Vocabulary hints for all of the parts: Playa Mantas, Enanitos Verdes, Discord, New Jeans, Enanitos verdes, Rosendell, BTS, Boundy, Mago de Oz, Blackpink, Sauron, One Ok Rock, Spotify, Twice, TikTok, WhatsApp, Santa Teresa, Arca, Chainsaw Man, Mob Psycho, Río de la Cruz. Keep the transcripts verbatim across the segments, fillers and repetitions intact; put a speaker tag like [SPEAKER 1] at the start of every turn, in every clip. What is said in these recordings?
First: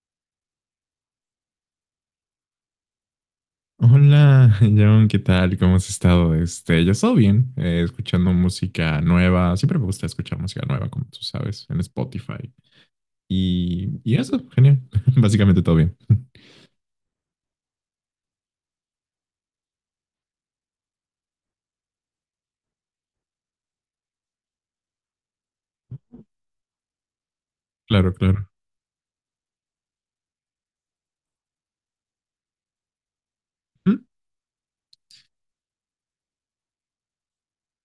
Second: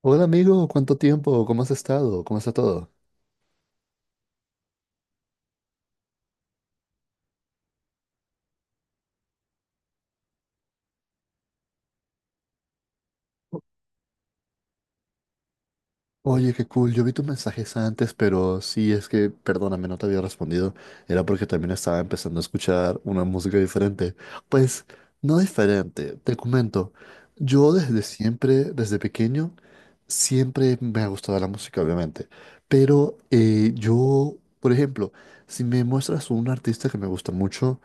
[SPEAKER 1] Hola amigo, ¿cuánto tiempo? ¿Cómo has estado? ¿Cómo está todo?
[SPEAKER 2] Hola, John, ¿qué tal? ¿Cómo has estado? Este, yo estoy bien, eh, escuchando música nueva. Siempre me gusta escuchar música nueva, como tú sabes, en Spotify. Y, y eso, genial. Básicamente todo bien.
[SPEAKER 1] Oye, qué cool. Yo vi tus mensajes antes, pero sí, es que, perdóname, no te había respondido. Era porque también estaba empezando a escuchar una música diferente. Pues, no diferente, te comento. Yo desde
[SPEAKER 2] Claro, claro.
[SPEAKER 1] siempre, desde pequeño, siempre me ha gustado la música, obviamente. Pero eh,
[SPEAKER 2] ¿Mm?
[SPEAKER 1] yo, por ejemplo, si me muestras un artista que me gusta mucho,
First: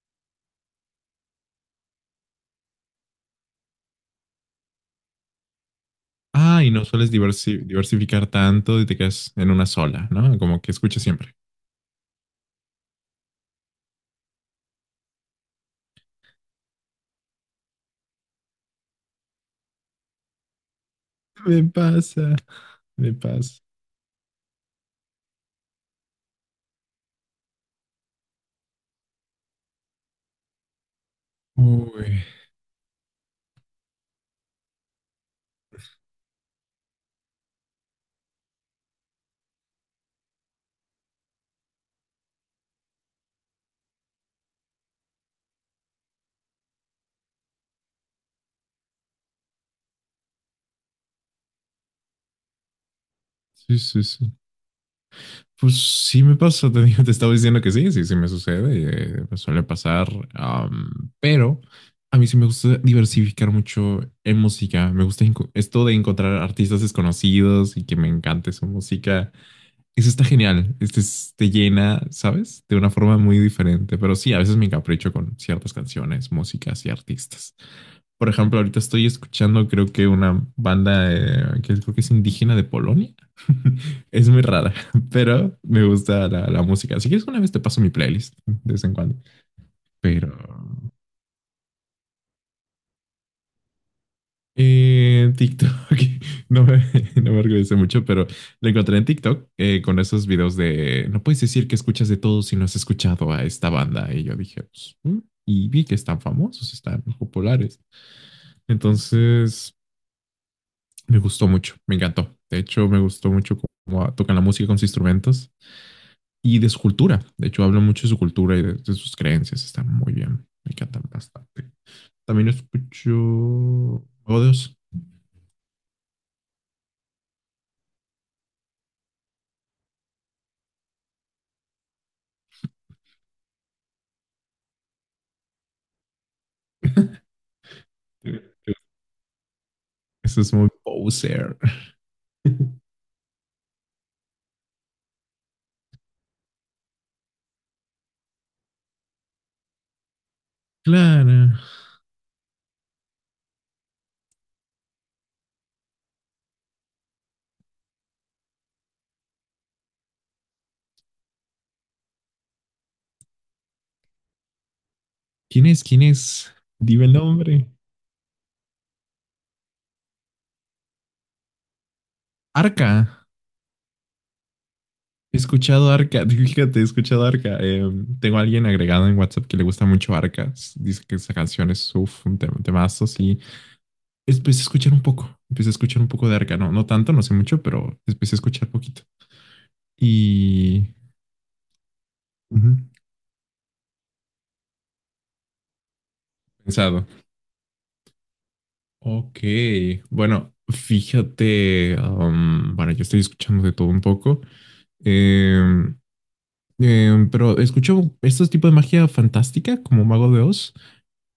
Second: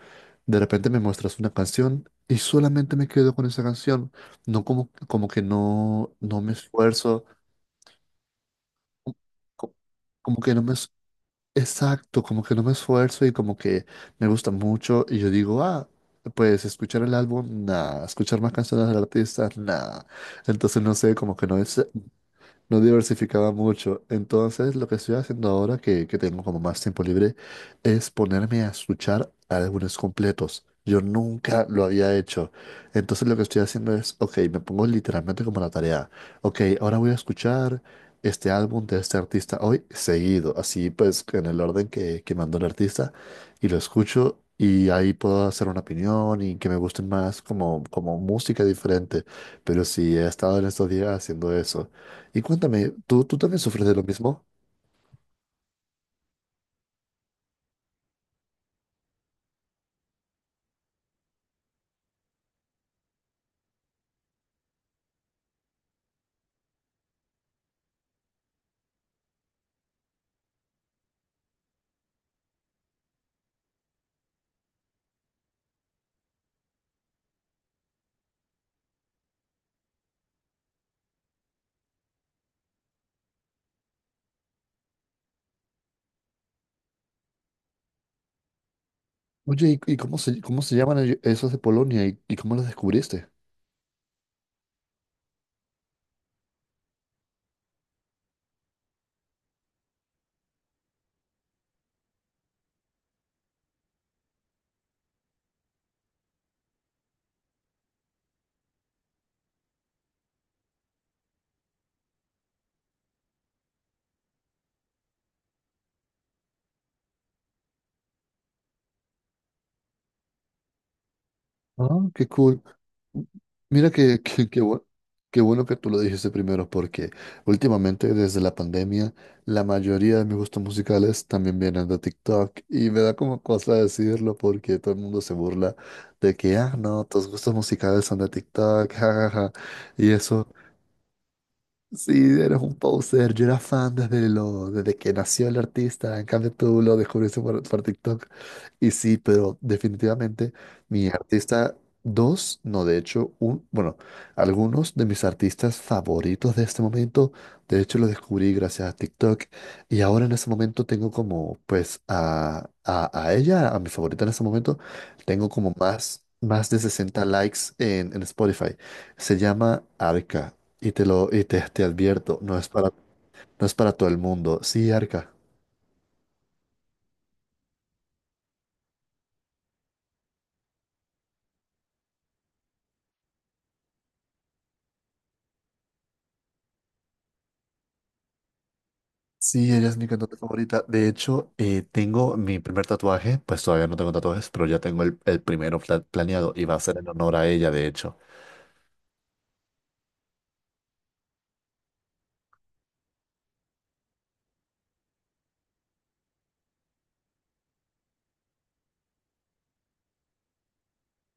[SPEAKER 1] de repente me muestras una canción y solamente me quedo con esa canción. No como, como que no, no me
[SPEAKER 2] Ah, y no sueles
[SPEAKER 1] esfuerzo
[SPEAKER 2] diversi- diversificar tanto y te quedas en una
[SPEAKER 1] co-
[SPEAKER 2] sola, ¿no?
[SPEAKER 1] como que no
[SPEAKER 2] Como que
[SPEAKER 1] me, es-
[SPEAKER 2] escuchas siempre.
[SPEAKER 1] exacto, como que no me esfuerzo y como que me gusta mucho y yo digo, ah, pues escuchar el álbum, nada, escuchar más canciones del artista, nada. Entonces no sé, como que no
[SPEAKER 2] Me
[SPEAKER 1] es,
[SPEAKER 2] pasa,
[SPEAKER 1] no
[SPEAKER 2] me
[SPEAKER 1] diversificaba
[SPEAKER 2] pasa.
[SPEAKER 1] mucho. Entonces, lo que estoy haciendo ahora que, que tengo como más tiempo libre es ponerme a escuchar álbumes completos. Yo nunca lo había
[SPEAKER 2] Uy,
[SPEAKER 1] hecho. Entonces, lo que estoy haciendo es, ok, me pongo literalmente como la tarea. Ok, ahora voy a escuchar este álbum de este artista hoy seguido, así pues en el orden que, que mandó el artista y lo escucho. Y ahí puedo hacer una opinión y que me gusten más como, como música diferente. Pero sí, he estado en estos días haciendo eso. Y cuéntame, ¿tú, tú también
[SPEAKER 2] sí,
[SPEAKER 1] sufres de lo
[SPEAKER 2] sí, sí.
[SPEAKER 1] mismo?
[SPEAKER 2] Pues sí me pasa, te digo, te estaba diciendo que sí, sí, sí me sucede, eh, me suele pasar, am, pero a mí sí me gusta diversificar mucho en música, me gusta enco- esto de encontrar artistas desconocidos y que me encante su música. Eso está genial, este es- te llena, ¿sabes? De una forma muy diferente, pero sí, a veces me encapricho con ciertas canciones, músicas y artistas. Por ejemplo, ahorita estoy escuchando, creo que una banda eh, que creo que es indígena de Polonia. Es muy rara, pero me gusta la, la música. Si quieres, una vez te paso mi playlist de vez en cuando.
[SPEAKER 1] Oye, ¿y, y cómo
[SPEAKER 2] Pero
[SPEAKER 1] se, cómo se llaman ello- esos de Polonia y, y cómo los descubriste?
[SPEAKER 2] eh, TikTok, no me, no me orgullece mucho, pero lo encontré en TikTok eh, con esos videos de no puedes decir que escuchas de todo si no has escuchado a esta banda. Y yo dije, pues, "Mm", y vi que están famosos, están populares. Entonces me gustó mucho, me encantó. De hecho, me gustó mucho cómo tocan la música con sus instrumentos y de su cultura. De hecho, hablan mucho de su cultura y de, de sus creencias. Está muy bien, me encantan bastante.
[SPEAKER 1] Ah, qué
[SPEAKER 2] También
[SPEAKER 1] cool.
[SPEAKER 2] escucho.
[SPEAKER 1] Mira que, que,
[SPEAKER 2] Juego.
[SPEAKER 1] que bu- qué bueno que tú lo dijiste primero, porque últimamente, desde la pandemia, la mayoría de mis gustos musicales también vienen de TikTok y me da como cosa decirlo porque todo el mundo se burla de que, ah, no, tus gustos musicales son de TikTok, jajaja. Y
[SPEAKER 2] Eso
[SPEAKER 1] eso.
[SPEAKER 2] es muy poser.
[SPEAKER 1] Sí, eres un poser. Yo era fan desde, lo, desde que nació el artista. En cambio, tú lo descubriste por, por TikTok. Y sí, pero definitivamente mi
[SPEAKER 2] Claro.
[SPEAKER 1] artista, dos, no, de hecho, un, bueno, algunos de mis artistas favoritos de este momento, de hecho, los descubrí gracias a TikTok. Y ahora en ese momento tengo como, pues, a, a, a ella, a mi favorita en ese momento, tengo
[SPEAKER 2] ¿Quién
[SPEAKER 1] como
[SPEAKER 2] es? ¿Quién
[SPEAKER 1] más,
[SPEAKER 2] es?
[SPEAKER 1] más de
[SPEAKER 2] Dime el
[SPEAKER 1] sesenta likes
[SPEAKER 2] nombre.
[SPEAKER 1] en, en Spotify. Se llama Arca. Y te lo, y te, te advierto, no es
[SPEAKER 2] Arca.
[SPEAKER 1] para, no es para todo el mundo. Sí, Arca.
[SPEAKER 2] He escuchado Arca, fíjate, he escuchado Arca. Eh, tengo a alguien agregado en WhatsApp que le gusta mucho Arca. Dice que esa canción es uf, un tem- temazo, sí. Empecé a escuchar un poco, empecé a escuchar un poco de Arca, no, no tanto, no sé mucho, pero empecé a escuchar poquito.
[SPEAKER 1] Sí, ella es mi cantante favorita.
[SPEAKER 2] Y
[SPEAKER 1] De hecho, eh, tengo mi
[SPEAKER 2] ujú,
[SPEAKER 1] primer tatuaje, pues todavía no tengo tatuajes, pero ya tengo el, el primero pla- planeado y va a ser
[SPEAKER 2] pensado,
[SPEAKER 1] en honor a ella, de hecho.
[SPEAKER 2] ok, bueno, fíjate, um, bueno, yo estoy escuchando de todo un poco. em, em, pero escucho estos tipos de magia fantástica como Mago de Oz,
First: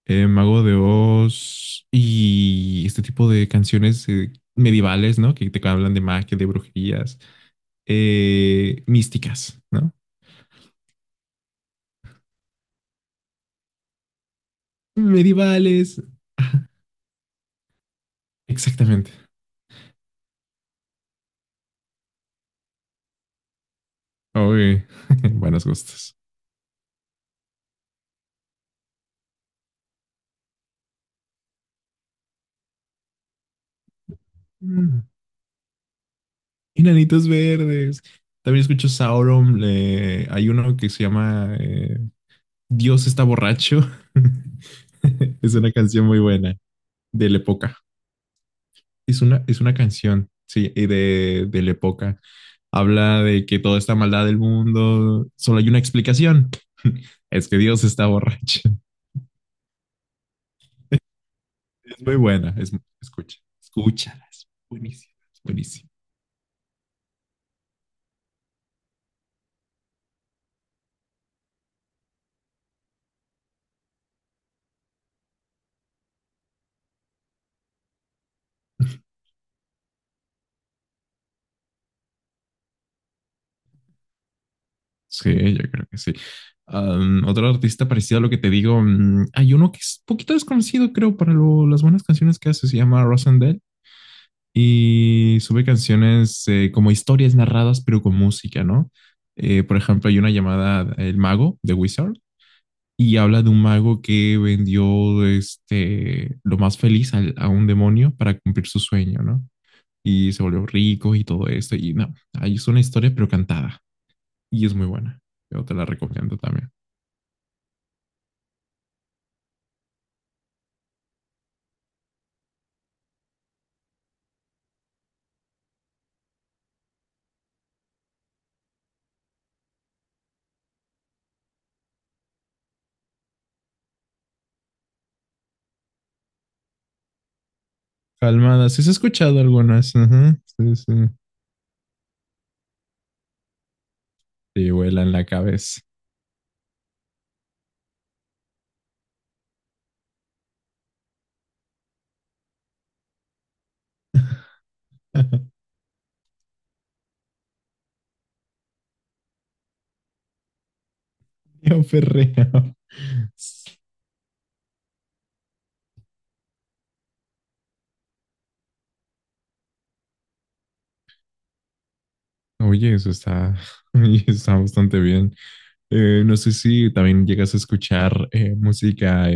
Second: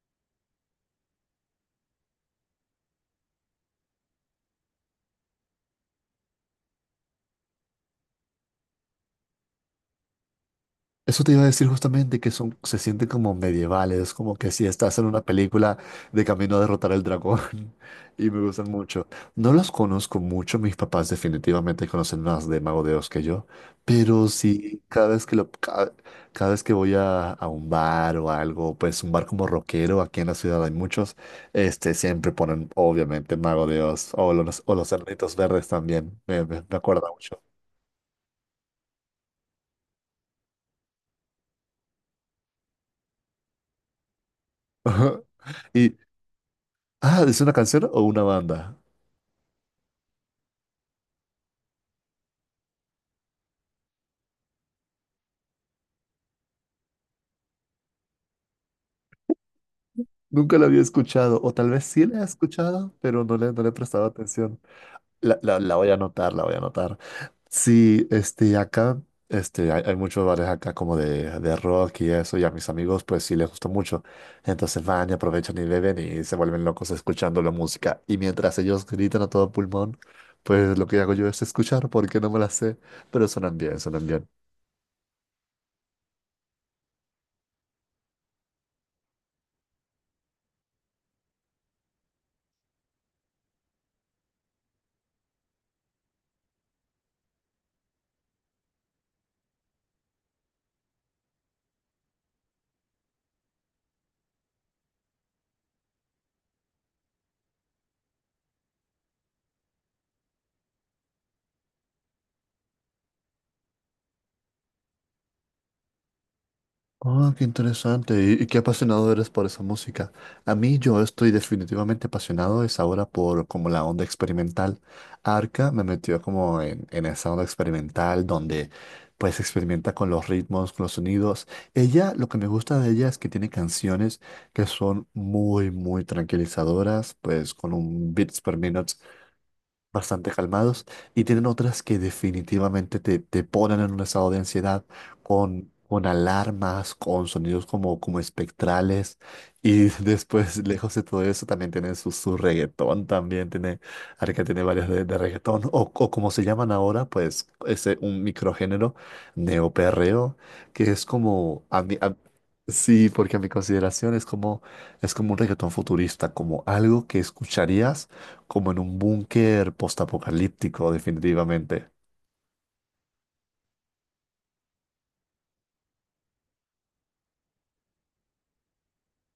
[SPEAKER 2] eh, Mago de Oz y este tipo de canciones eh, medievales, ¿no? Que te hablan de magia, de brujerías, eh, místicas, ¿no?
[SPEAKER 1] Eso te iba a decir justamente que son, se sienten como medievales, como que si estás en una película
[SPEAKER 2] Medievales,
[SPEAKER 1] de camino a derrotar al dragón. Y me gustan mucho.
[SPEAKER 2] exactamente.
[SPEAKER 1] No los conozco mucho, mis papás definitivamente conocen más de Mago de Oz que yo, pero sí,
[SPEAKER 2] Uy,
[SPEAKER 1] cada vez que, lo,
[SPEAKER 2] buenos
[SPEAKER 1] ca-
[SPEAKER 2] gustos.
[SPEAKER 1] cada, vez que voy a, a un bar o algo, pues un bar como rockero, aquí en la ciudad hay muchos, este, siempre ponen obviamente Mago de Oz o los, o los
[SPEAKER 2] Mm.
[SPEAKER 1] Enanitos Verdes también, me, me, me acuerda
[SPEAKER 2] Enanitos
[SPEAKER 1] mucho.
[SPEAKER 2] verdes. También escucho Sauron. Le- hay uno que se llama eh, Dios está borracho. Es una
[SPEAKER 1] Y,
[SPEAKER 2] canción muy buena
[SPEAKER 1] ah,
[SPEAKER 2] de la
[SPEAKER 1] ¿es una
[SPEAKER 2] época.
[SPEAKER 1] canción o una banda?
[SPEAKER 2] Es una, es una canción, sí, y de, de la época. Habla de que toda esta maldad del mundo, solo hay una explicación. Es que Dios está borracho.
[SPEAKER 1] Nunca la había escuchado, o tal vez
[SPEAKER 2] Es
[SPEAKER 1] sí
[SPEAKER 2] muy
[SPEAKER 1] la he
[SPEAKER 2] buena. Es,
[SPEAKER 1] escuchado, pero no
[SPEAKER 2] escucha,
[SPEAKER 1] le, no le he prestado
[SPEAKER 2] escúchala.
[SPEAKER 1] atención.
[SPEAKER 2] Buenísima,
[SPEAKER 1] La, la, la voy
[SPEAKER 2] buenísima.
[SPEAKER 1] a anotar, la voy a anotar. Sí, este, acá, este, hay, hay muchos bares acá como de, de rock y eso, y a mis amigos pues sí les gusta mucho. Entonces van y aprovechan y beben y se vuelven locos escuchando la música. Y mientras ellos gritan a todo pulmón, pues lo que hago yo es escuchar porque no me la sé, pero suenan bien, suenan bien.
[SPEAKER 2] Sí, yo creo que sí. Am, otro artista parecido a lo que te digo, mm, hay uno que es poquito desconocido, creo, para lo- las buenas canciones que hace, se llama Rosendell y sube canciones eh, como historias narradas, pero con música, ¿no? Eh, por ejemplo, hay una llamada El Mago de Wizard y habla de un mago que vendió este, lo más feliz al- a un demonio para cumplir su sueño, ¿no? Y se volvió rico y todo esto, y no, ahí es una historia, pero cantada, y es muy buena. Yo te la recomiendo también.
[SPEAKER 1] Ah, qué interesante y, y qué apasionado eres por esa música. A mí yo estoy definitivamente apasionado es ahora por como la onda experimental. Arca me metió como en, en esa onda experimental donde pues experimenta con los ritmos, con los sonidos. Ella, lo que me gusta de ella es que tiene canciones que son muy, muy tranquilizadoras, pues con un beats per
[SPEAKER 2] Calmada, ¿sí has
[SPEAKER 1] minute
[SPEAKER 2] escuchado algunas?
[SPEAKER 1] bastante
[SPEAKER 2] Ajá, sí,
[SPEAKER 1] calmados
[SPEAKER 2] sí.
[SPEAKER 1] y tienen otras que definitivamente te, te ponen en un estado de
[SPEAKER 2] Sí,
[SPEAKER 1] ansiedad
[SPEAKER 2] vuela en la
[SPEAKER 1] con,
[SPEAKER 2] cabeza.
[SPEAKER 1] con alarmas, con sonidos como, como espectrales y después, lejos de todo eso, también tienen su, su reggaetón, también tiene, Arca tiene varias de, de reggaetón o, o como se llaman ahora, pues ese un microgénero neoperreo que es como...
[SPEAKER 2] Yo
[SPEAKER 1] A mi- a-
[SPEAKER 2] perreo.
[SPEAKER 1] Sí, porque a mi consideración es como, es como, un reggaetón futurista, como algo que escucharías como en un búnker postapocalíptico, definitivamente.
[SPEAKER 2] Oye, eso está, oye, está bastante bien. Eh, no sé si también llegas a escuchar eh, música eh,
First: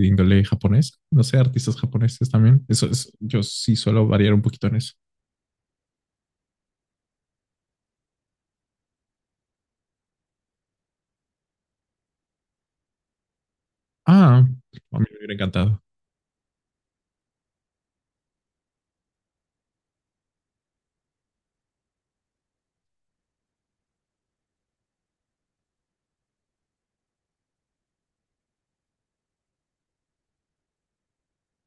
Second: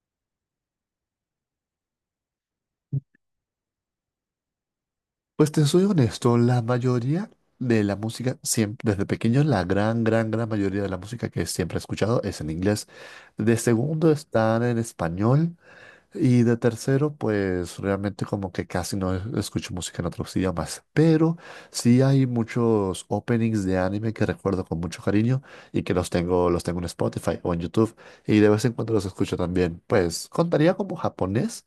[SPEAKER 2] de índole japonés. No sé, artistas japoneses también. Eso es, yo sí suelo variar un poquito en eso.
[SPEAKER 1] Pues te soy honesto, la mayoría de la música, siempre, desde pequeño, la gran, gran, gran mayoría de la música que siempre he escuchado es en inglés. De segundo
[SPEAKER 2] Ah,
[SPEAKER 1] están en
[SPEAKER 2] a mí me hubiera
[SPEAKER 1] español
[SPEAKER 2] encantado.
[SPEAKER 1] y de tercero, pues realmente como que casi no es- escucho música en otros idiomas. Pero sí hay muchos openings de anime que recuerdo con mucho cariño y que los tengo, los tengo en Spotify o en YouTube y de vez en cuando los escucho también. Pues contaría como japonés.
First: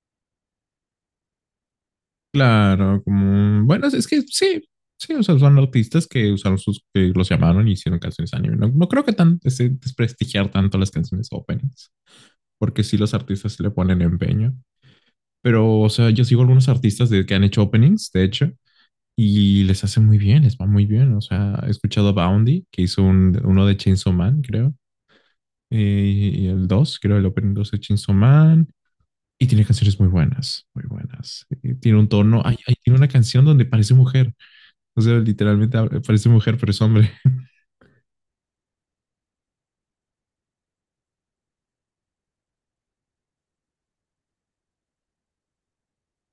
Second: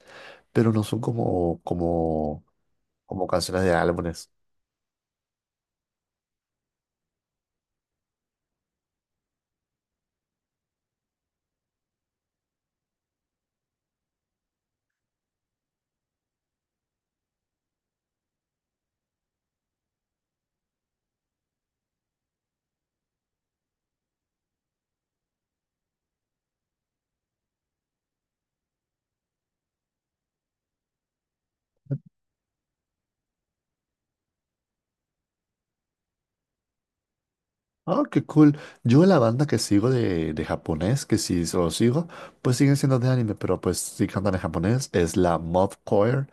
[SPEAKER 1] Pero no son como, como,
[SPEAKER 2] Claro,
[SPEAKER 1] como canciones
[SPEAKER 2] como,
[SPEAKER 1] de
[SPEAKER 2] bueno, es que
[SPEAKER 1] álbumes.
[SPEAKER 2] sí, sí, o sea, son artistas que usaron sus, que los llamaron y hicieron canciones anime. No, no creo que tan ese- desprestigiar tanto las canciones openings, porque sí los artistas sí le ponen empeño. Pero, o sea, yo sigo algunos artistas de, que han hecho openings, de hecho, y les hace muy bien, les va muy bien. O sea, he escuchado a Boundy, que hizo un- uno de Chainsaw Man, creo, eh, y el dos, creo, el opening dos de Chainsaw Man. Y tiene canciones muy buenas, muy buenas. Y tiene un tono, ay, ay, tiene una canción donde parece mujer. O sea, literalmente hab- parece mujer, pero es hombre.
[SPEAKER 1] Oh, qué cool. Yo la banda que sigo de, de japonés, que sí lo sigo, pues siguen siendo de anime, pero pues sí cantan en japonés, es la Mob Choir,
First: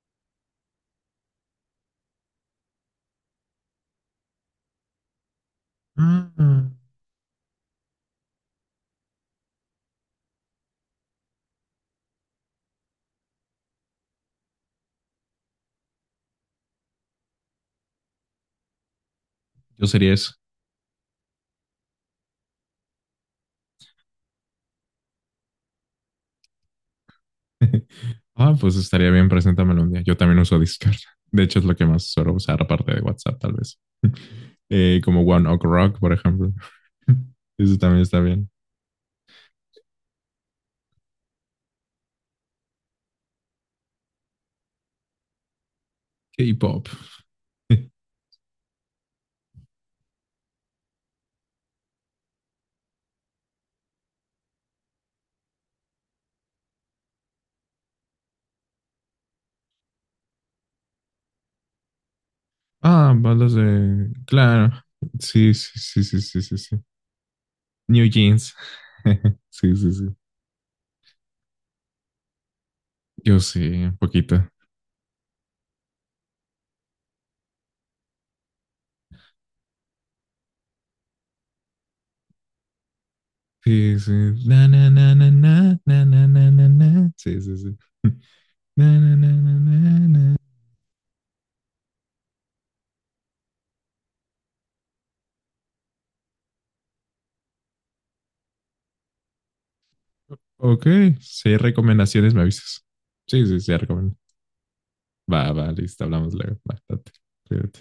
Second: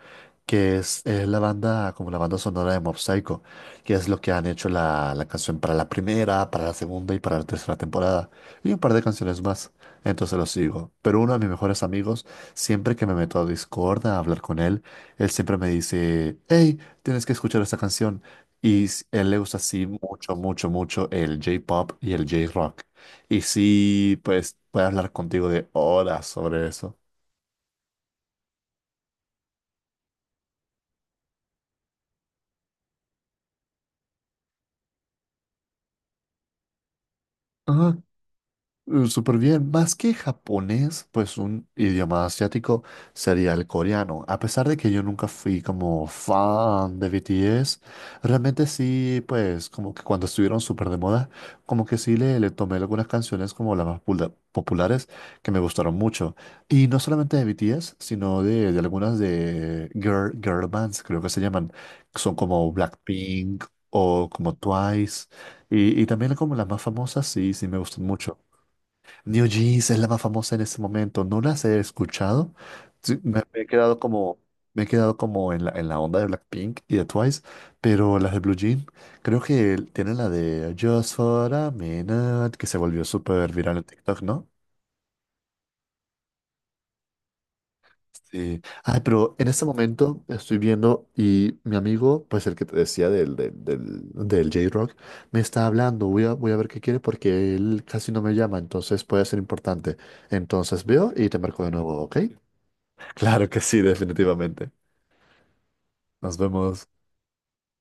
[SPEAKER 1] que es, es la banda, como la banda sonora de Mob Psycho, que es lo que han hecho la, la canción para la primera, para
[SPEAKER 2] Ah.
[SPEAKER 1] la segunda y para la tercera temporada, y un par de canciones más. Entonces lo sigo. Pero uno de mis mejores amigos, siempre que me meto a Discord a hablar con él, él siempre me dice, hey, tienes que escuchar esta canción. Y s- él le gusta así
[SPEAKER 2] Yo sería eso.
[SPEAKER 1] mucho, mucho, mucho el J-pop y el J-rock. Y sí, pues puede hablar contigo de horas sobre eso.
[SPEAKER 2] Ah, pues estaría bien, preséntamelo un día. Yo también uso Discord. De hecho, es lo que más suelo usar, aparte de WhatsApp, tal vez. Eh, como One Ok Rock, por ejemplo. Eso también está bien.
[SPEAKER 1] Eh, Súper bien, más que japonés, pues un idioma asiático sería el coreano. A pesar de que yo nunca fui como
[SPEAKER 2] K-pop.
[SPEAKER 1] fan de B T S, realmente sí, pues como que cuando estuvieron súper de moda, como que sí le, le tomé algunas canciones como las más pula- populares que me gustaron mucho. Y no solamente de B T S, sino de, de algunas de girl, girl bands, creo que se llaman, que son como
[SPEAKER 2] Ah, balas
[SPEAKER 1] Blackpink
[SPEAKER 2] de...
[SPEAKER 1] o como
[SPEAKER 2] Claro.
[SPEAKER 1] Twice.
[SPEAKER 2] Sí, sí,
[SPEAKER 1] Y,
[SPEAKER 2] sí,
[SPEAKER 1] y
[SPEAKER 2] sí,
[SPEAKER 1] también
[SPEAKER 2] sí,
[SPEAKER 1] como
[SPEAKER 2] sí,
[SPEAKER 1] las
[SPEAKER 2] sí.
[SPEAKER 1] más famosas, sí, sí me gustan
[SPEAKER 2] New
[SPEAKER 1] mucho.
[SPEAKER 2] Jeans.
[SPEAKER 1] New
[SPEAKER 2] Sí,
[SPEAKER 1] Jeans
[SPEAKER 2] sí,
[SPEAKER 1] es
[SPEAKER 2] sí.
[SPEAKER 1] la más famosa en este momento. No las he escuchado. Sí,
[SPEAKER 2] Yo
[SPEAKER 1] Me, me
[SPEAKER 2] sí,
[SPEAKER 1] he
[SPEAKER 2] un
[SPEAKER 1] quedado como,
[SPEAKER 2] poquito.
[SPEAKER 1] me he quedado como, en la, en la onda de Blackpink y de Twice, pero las de Blue Jean, creo que tienen la de Just for a Minute, que se volvió súper viral en
[SPEAKER 2] Sí, sí.
[SPEAKER 1] TikTok, ¿no?
[SPEAKER 2] Na, na, na, na, na, na, na, na, na, na. Sí, sí, sí.
[SPEAKER 1] Sí. Ay,
[SPEAKER 2] Na, na, na,
[SPEAKER 1] pero en
[SPEAKER 2] na,
[SPEAKER 1] este
[SPEAKER 2] na,
[SPEAKER 1] momento
[SPEAKER 2] na.
[SPEAKER 1] estoy viendo y mi amigo, pues el que te decía del, del, del, del J-Rock, me está hablando. Voy a, voy a ver qué quiere porque él casi no me llama, entonces puede ser importante. Entonces
[SPEAKER 2] Ok,
[SPEAKER 1] veo y te
[SPEAKER 2] si hay
[SPEAKER 1] marco de nuevo, ¿ok?
[SPEAKER 2] recomendaciones, me avisas. Sí,
[SPEAKER 1] Claro que
[SPEAKER 2] sí, sí,
[SPEAKER 1] sí,
[SPEAKER 2] recomiendo.
[SPEAKER 1] definitivamente.
[SPEAKER 2] Va, va, listo, hablamos
[SPEAKER 1] Nos
[SPEAKER 2] luego. Va,
[SPEAKER 1] vemos.
[SPEAKER 2] date, cuídate.